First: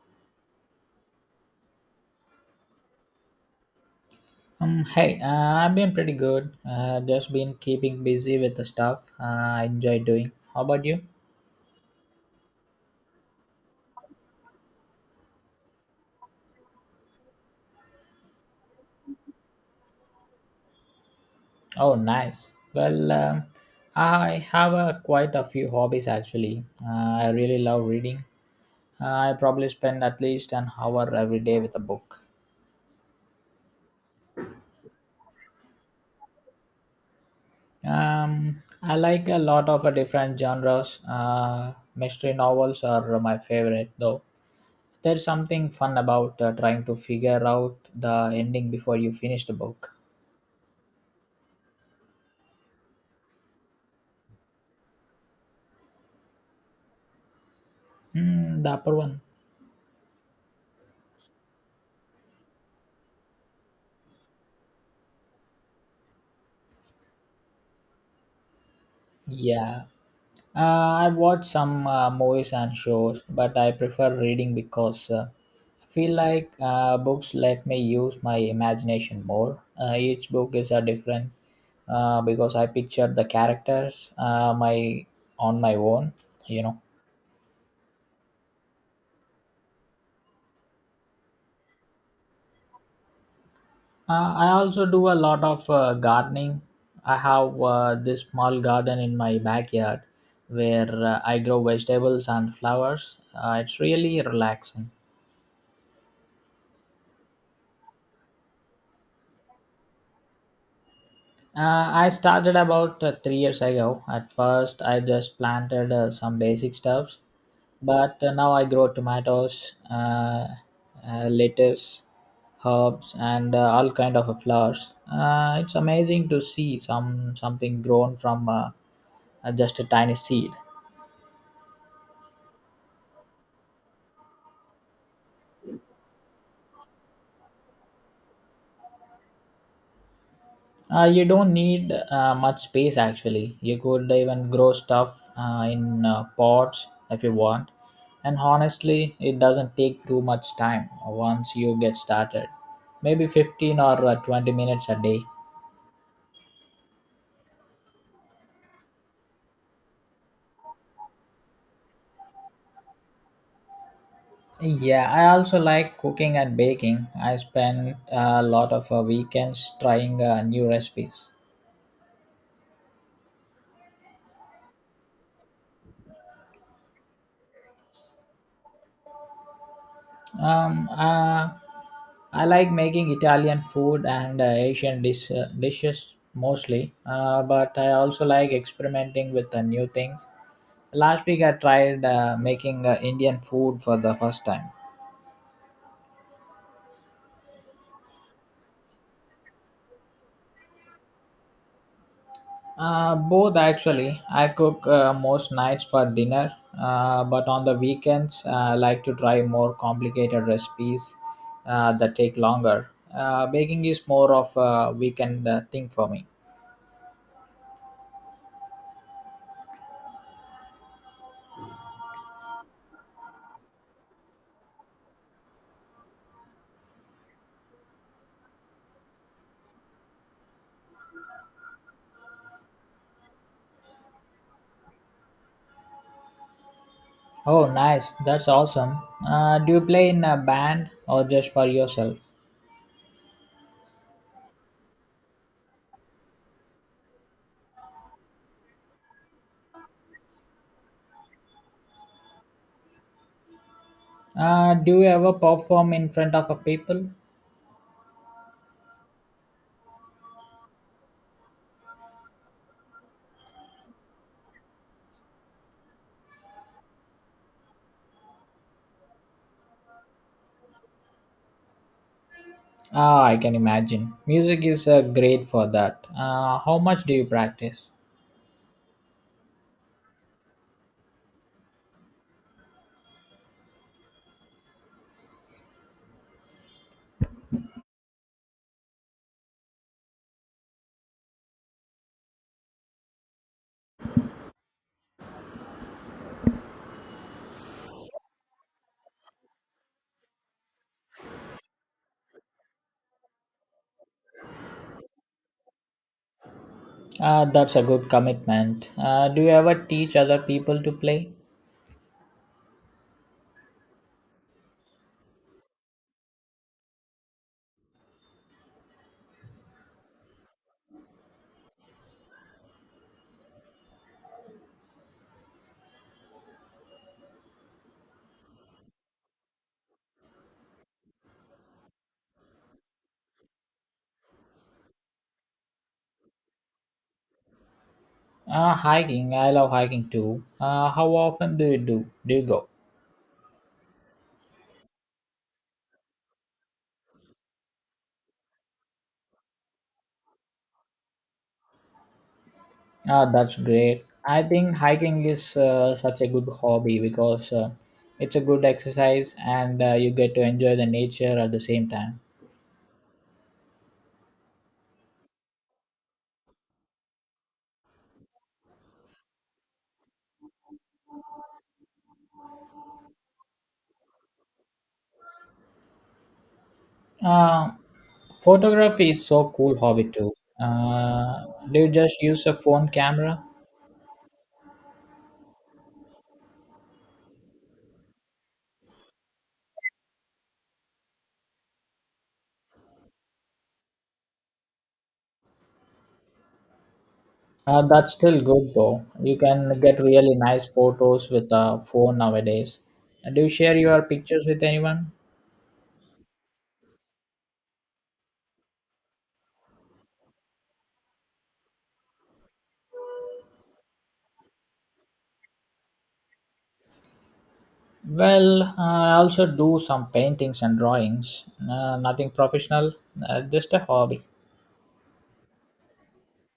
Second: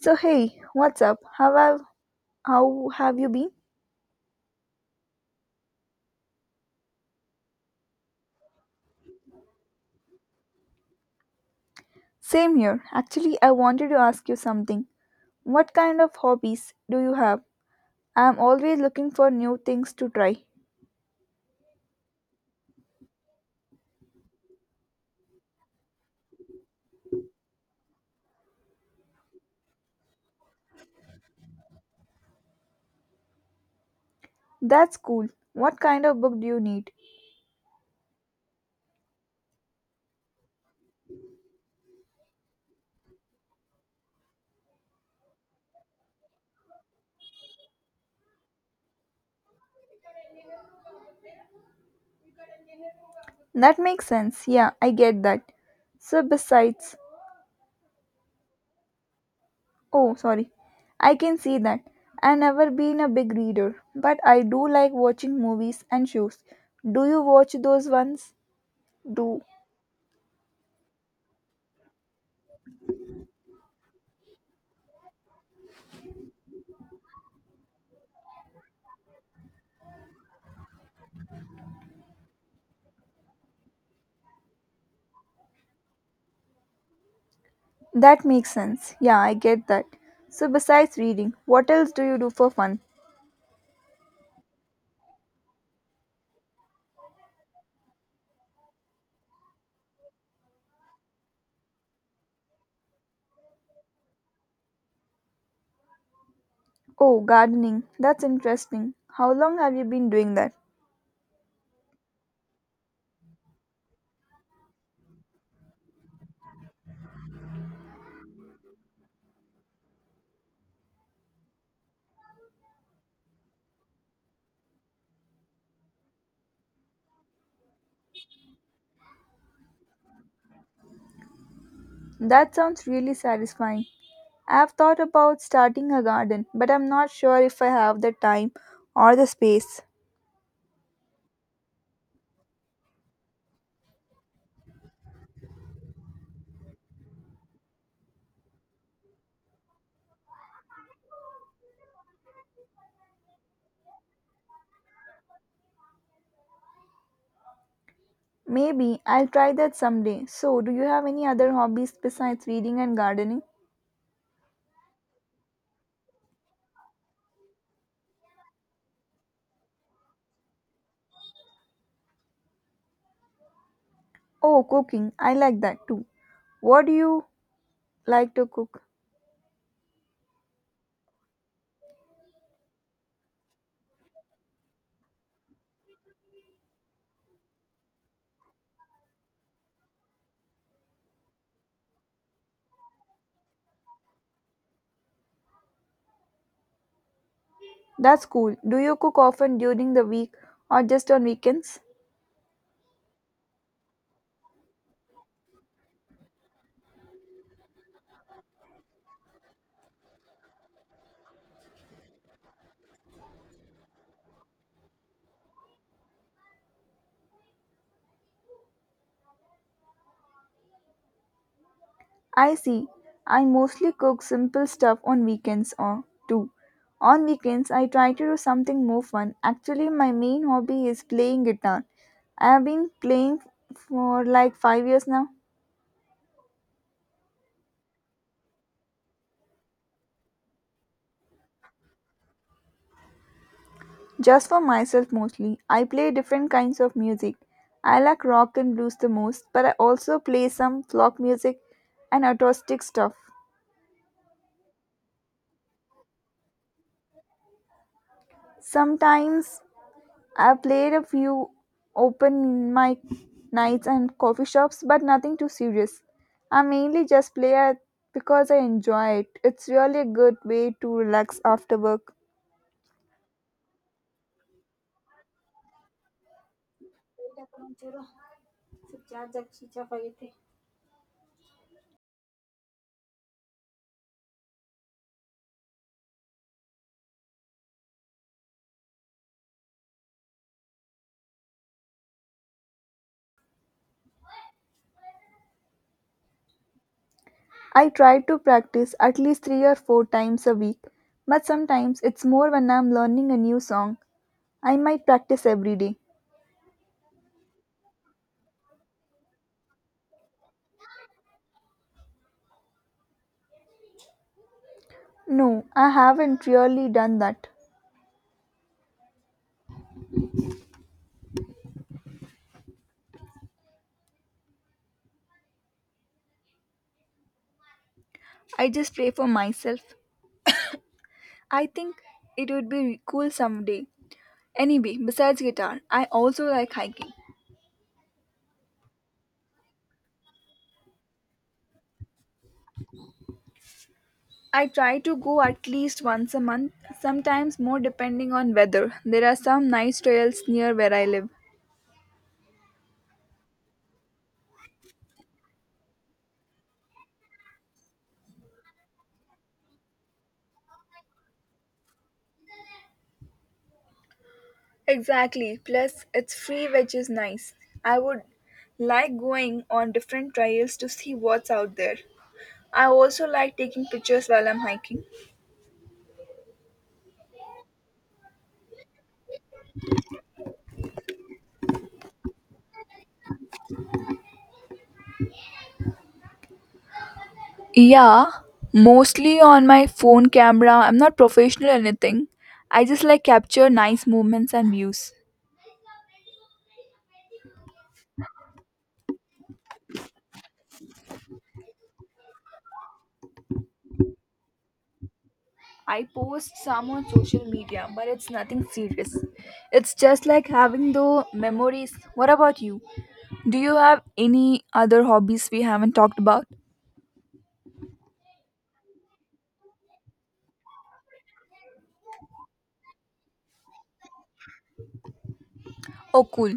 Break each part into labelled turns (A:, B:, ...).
A: So hey, what's up? How have you been?
B: Hey, I've been pretty good. Just been keeping busy with the stuff I enjoy doing. How about you?
A: Same here. Actually, I wanted to ask you something. What kind of hobbies do you have? I am always looking for new things to try.
B: Oh, nice. Well, I have quite a few hobbies actually. I really love reading. I probably spend at least an hour every day with a book.
A: That's cool. What kind of book do you need?
B: I like a lot of different genres. Mystery novels are my favorite though. There's something fun about trying to figure out the ending before you finish the book.
A: That makes sense. Yeah, I get that. So besides,
B: Mm, the upper one.
A: oh, sorry. I can see that. I never been a big reader, but I do like watching movies and shows. Do you watch those ones? Do
B: Yeah. I watch some movies and shows, but I prefer reading because I feel like books let me use my imagination more. Each book is a different because I picture the characters my on my own. You know.
A: That makes sense. Yeah, I get that. So, besides reading, what else do you do for fun?
B: I also do a lot of gardening. I have this small garden in my backyard where I grow vegetables and flowers. It's really relaxing.
A: Oh, gardening. That's interesting. How long have you been doing that?
B: I started about 3 years ago. At first, I just planted some basic stuffs, but now I grow tomatoes, lettuce, herbs, and all kind of flowers. It's amazing to see some something grown from just a tiny seed.
A: That sounds really satisfying. I've thought about starting a garden, but I'm not sure if I have the time or the space.
B: You don't need much space actually. You could even grow stuff in pots if you want. And honestly, it doesn't take too much time once you get started. Maybe 15 or 20 minutes a day.
A: Maybe I'll try that someday. So, do you have any other hobbies besides reading and gardening?
B: Yeah, I also like cooking and baking. I spend a lot of weekends trying new recipes.
A: Oh, cooking. I like that too. What do you like to cook?
B: Um, uh, I like making Italian food and Asian dishes mostly, but I also like experimenting with new things. Last week I tried making Indian food for the first time.
A: That's cool. Do you cook often during the week or just on weekends?
B: Both actually. I cook most nights for dinner, but on the weekends I like to try more complicated recipes that take longer. Baking is more of a weekend thing for me.
A: I see. I mostly cook simple stuff on weekends or too. On weekends, I try to do something more fun. Actually, my main hobby is playing guitar. I have been playing for like 5 years now,
B: Oh, nice. That's awesome. Do you play in a band or just for yourself?
A: just for myself mostly. I play different kinds of music. I like rock and blues the most, but I also play some folk music and acoustic stuff.
B: Do you ever perform in front of a people?
A: Sometimes I played a few open mic nights and coffee shops, but nothing too serious. I mainly just play it because I enjoy it. It's really a good way to relax after work.
B: Ah, I can imagine. Music is great for that. How much do you practice?
A: I try to practice at least three or four times a week, but sometimes it's more when I'm learning a new song. I might practice every day.
B: That's a good commitment. Do you ever teach other people to play?
A: No, I haven't really done that. I just pray for myself. I think it would be cool someday. Anyway, besides guitar, I also like hiking.
B: Hiking. I love hiking too. How often do you do? Do you go?
A: I try to go at least once a month, sometimes more depending on weather. There are some nice trails near where I live.
B: Ah, that's great. I think hiking is such a good hobby because it's a good exercise and you get to enjoy the nature at the same time.
A: Exactly. Plus, it's free, which is nice. I would like going on different trails to see what's out there. I also like taking pictures while I'm hiking.
B: Uh, Photography is so cool hobby too. Uh, do you just use a phone camera?
A: Yeah, mostly on my phone camera. I'm not professional or anything. I just like capture nice moments and views.
B: That's still good though. You can get really nice photos with a phone nowadays. Do you share your pictures with anyone?
A: I post some on social media, but it's nothing serious. It's just like having the memories. What about you? Do you have any other hobbies we haven't talked about?
B: Well, I also do some paintings and drawings. Nothing professional, just a hobby.
A: Oh, cool.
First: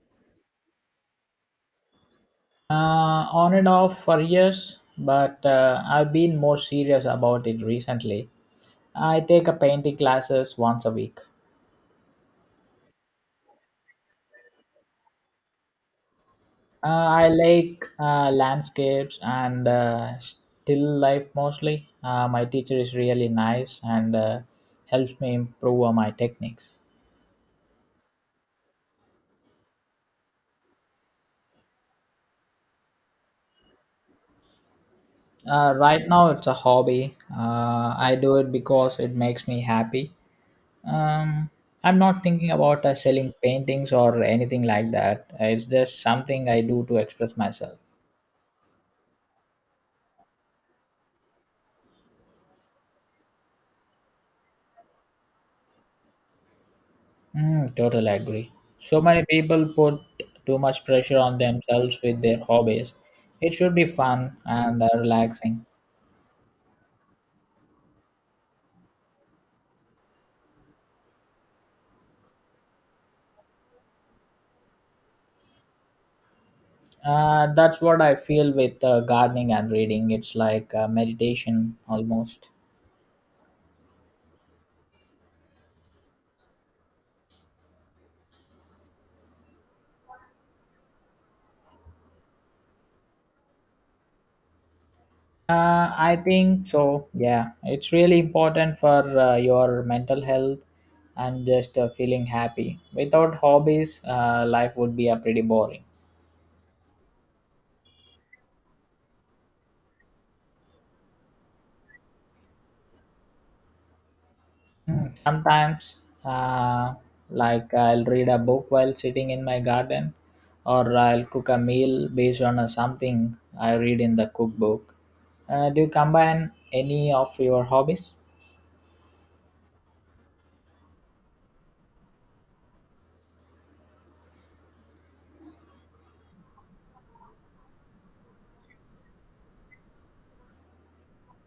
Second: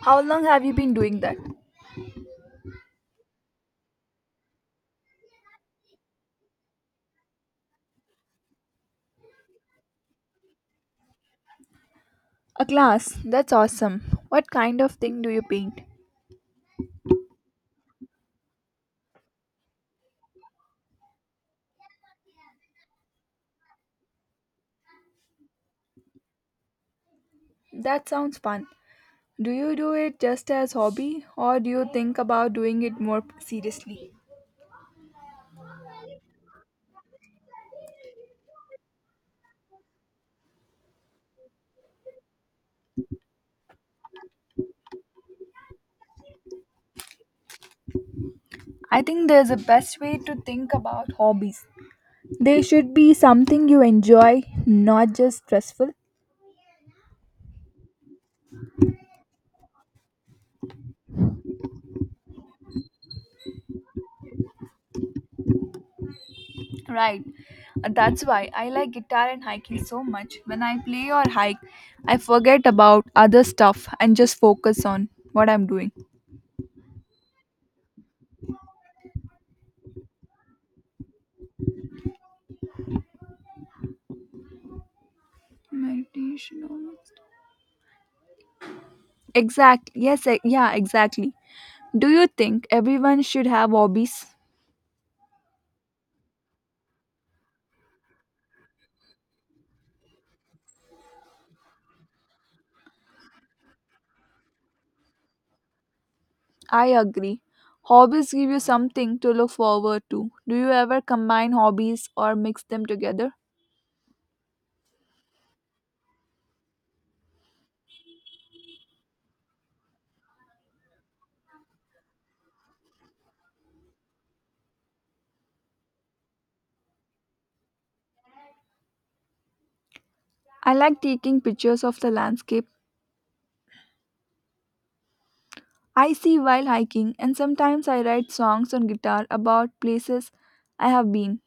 A: How long have you been doing that?
B: On and off for years, but I've been more serious about it recently. I take a painting classes once a week.
A: A class. That's awesome. What kind of thing do you paint?
B: I like landscapes and still life mostly. My teacher is really nice and helps me improve on my techniques.
A: That sounds fun. Do you do it just as hobby or do you think about doing it more seriously?
B: Right now, it's a hobby. I do it because it makes me happy. um I'm not thinking about selling paintings or anything like that. It's just something I do to express myself.
A: I think there's a best way to think about hobbies. They should be something you enjoy, not just stressful.
B: Mm, totally agree. So many people put too much pressure on themselves with their hobbies. It should be fun and relaxing.
A: Right. That's why I like guitar and hiking so much. When I play or hike, I forget about other stuff and just focus on what I'm doing.
B: That's what I feel with gardening and reading. It's like meditation almost.
A: Meditation almost. Exactly. Yes, yeah, exactly. Do you think everyone should have hobbies?
B: I think so. Yeah, it's really important for your mental health and just feeling happy. Without hobbies, life would be a pretty boring.
A: I agree. Hobbies give you something to look forward to. Do you ever combine hobbies or mix them together?
B: Mm. Sometimes, uh, like I'll read a book while sitting in my garden, or I'll cook a meal based on something I read in the cookbook. Do you combine any of your hobbies?
A: I like taking pictures of the landscape I see while hiking, and sometimes I write songs on guitar about places I have been.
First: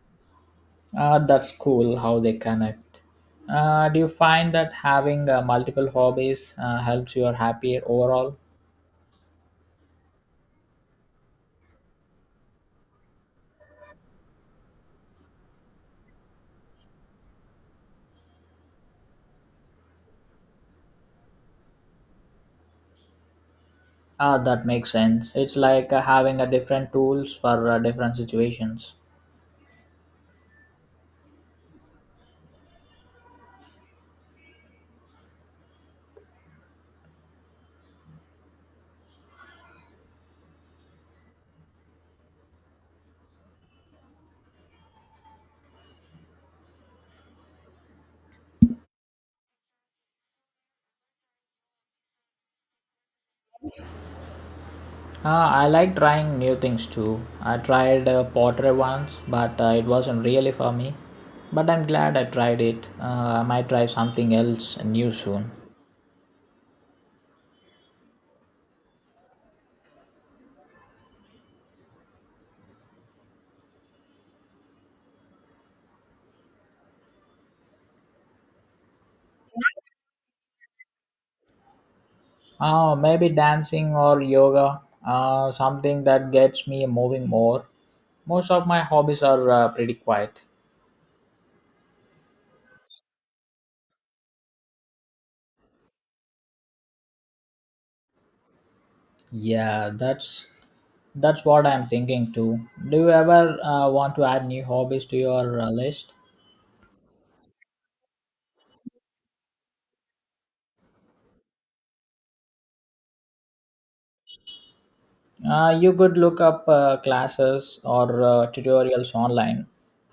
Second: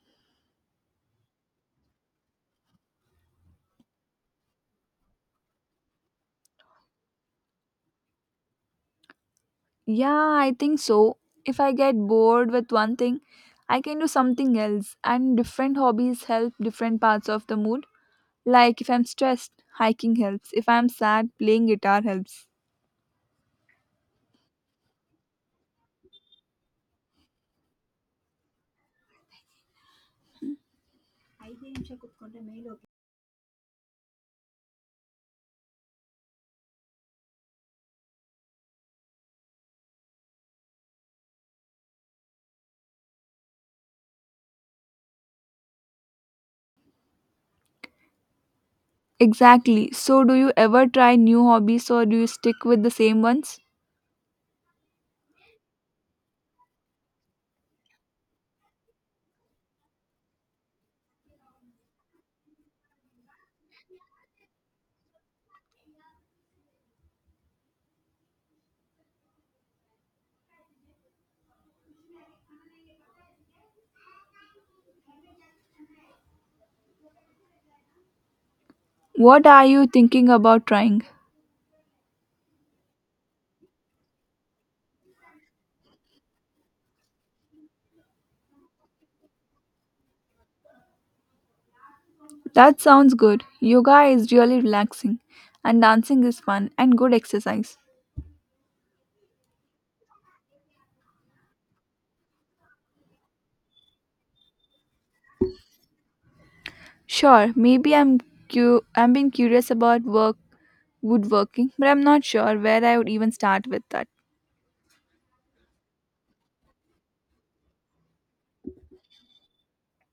B: That's cool how they connect. Do you find that having multiple hobbies helps you are happier overall?
A: Yeah, I think so. If I get bored with one thing, I can do something else, and different hobbies help different parts of the mood. Like if I'm stressed, hiking helps. If I'm sad, playing guitar helps.
B: Ah, that makes sense. It's like having a different tools for different situations.
A: Exactly. So, do you ever try new hobbies or do you stick with the same ones?
B: Ah, I like trying new things too. I tried pottery once, but it wasn't really for me. But I'm glad I tried it. I might try something else new soon.
A: What are you thinking about trying?
B: Oh, maybe dancing or yoga, something that gets me moving more. Most of my hobbies are pretty quiet.
A: That sounds good. Yoga is really relaxing, and dancing is fun and good exercise.
B: Yeah, that's what I'm thinking too. Do you ever want to add new hobbies to your list?
A: Sure, maybe I'm been curious about work woodworking, but I'm not sure where I would even start with that.
B: You could look up classes or tutorials online.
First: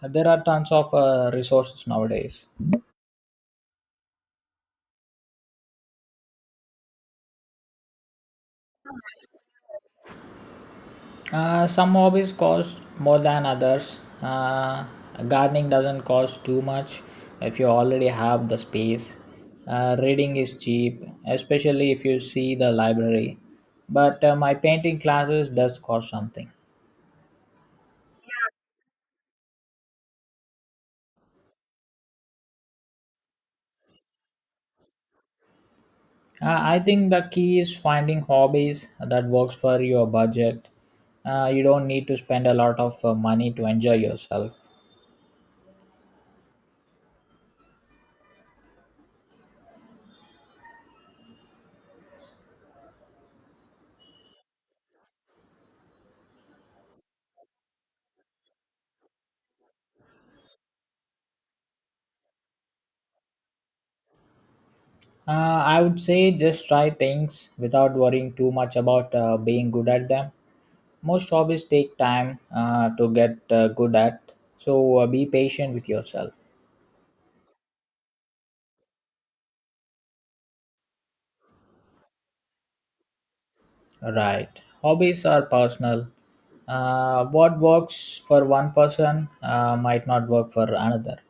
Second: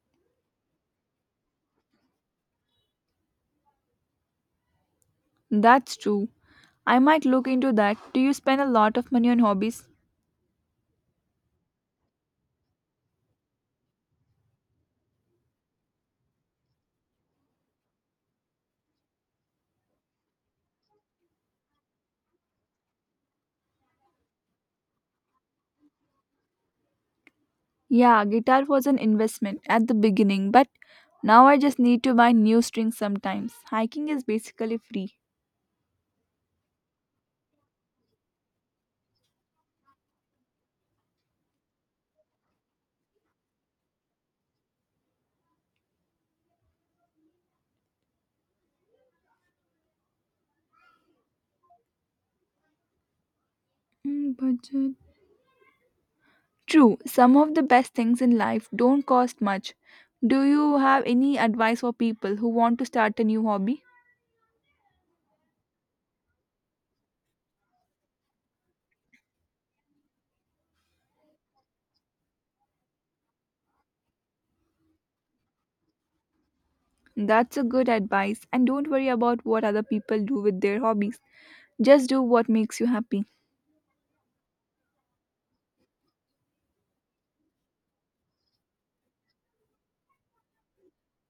B: There are tons of resources nowadays.
A: That's true. I might look into that. Do you spend a lot of money on hobbies?
B: Some hobbies cost more than others. Gardening doesn't cost too much if you already have the space. Reading is cheap, especially if you see the library. But my painting classes does cost something.
A: Yeah, guitar was an investment at the beginning, but now I just need to buy new strings sometimes. Hiking is basically free.
B: I think the key is finding hobbies that works for your budget. You don't need to spend a lot of money to enjoy yourself.
A: Mm, budget. True, some of the best things in life don't cost much. Do you have any advice for people who want to start a new hobby?
B: Uh, I would say just try things without worrying too much about being good at them. Most hobbies take time to get good at, so be patient with yourself.
A: That's a good advice, and don't worry about what other people do with their hobbies. Just do what makes you happy.
B: Right. Hobbies are personal. What works for one person might not work for another.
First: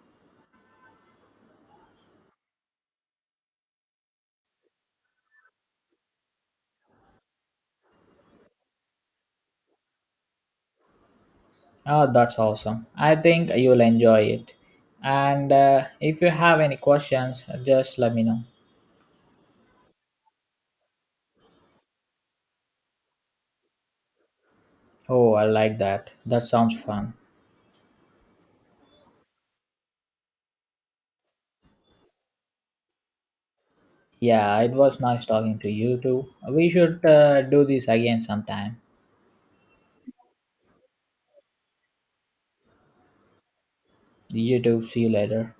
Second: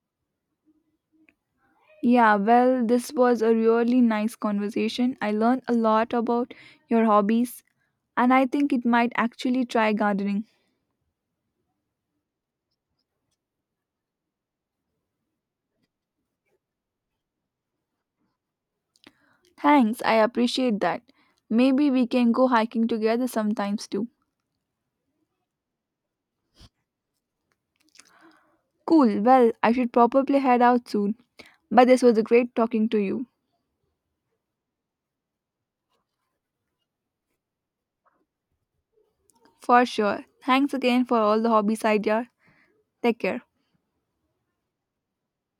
A: Yeah, well, this was a really nice conversation. I learned a lot about your hobbies, and I think it might actually try gardening.
B: Oh, that's awesome. I think you'll enjoy it. And if you have any questions, just let me know.
A: Thanks, I appreciate that. Maybe we can go hiking together sometimes too.
B: Oh, I like that. That sounds fun.
A: Cool, well, I should probably head out soon. But this was a great talking to you.
B: Yeah, it was nice talking to you too. We should do this again sometime.
A: For sure. Thanks again for all the hobbies idea. Take care.
B: You too. See you later.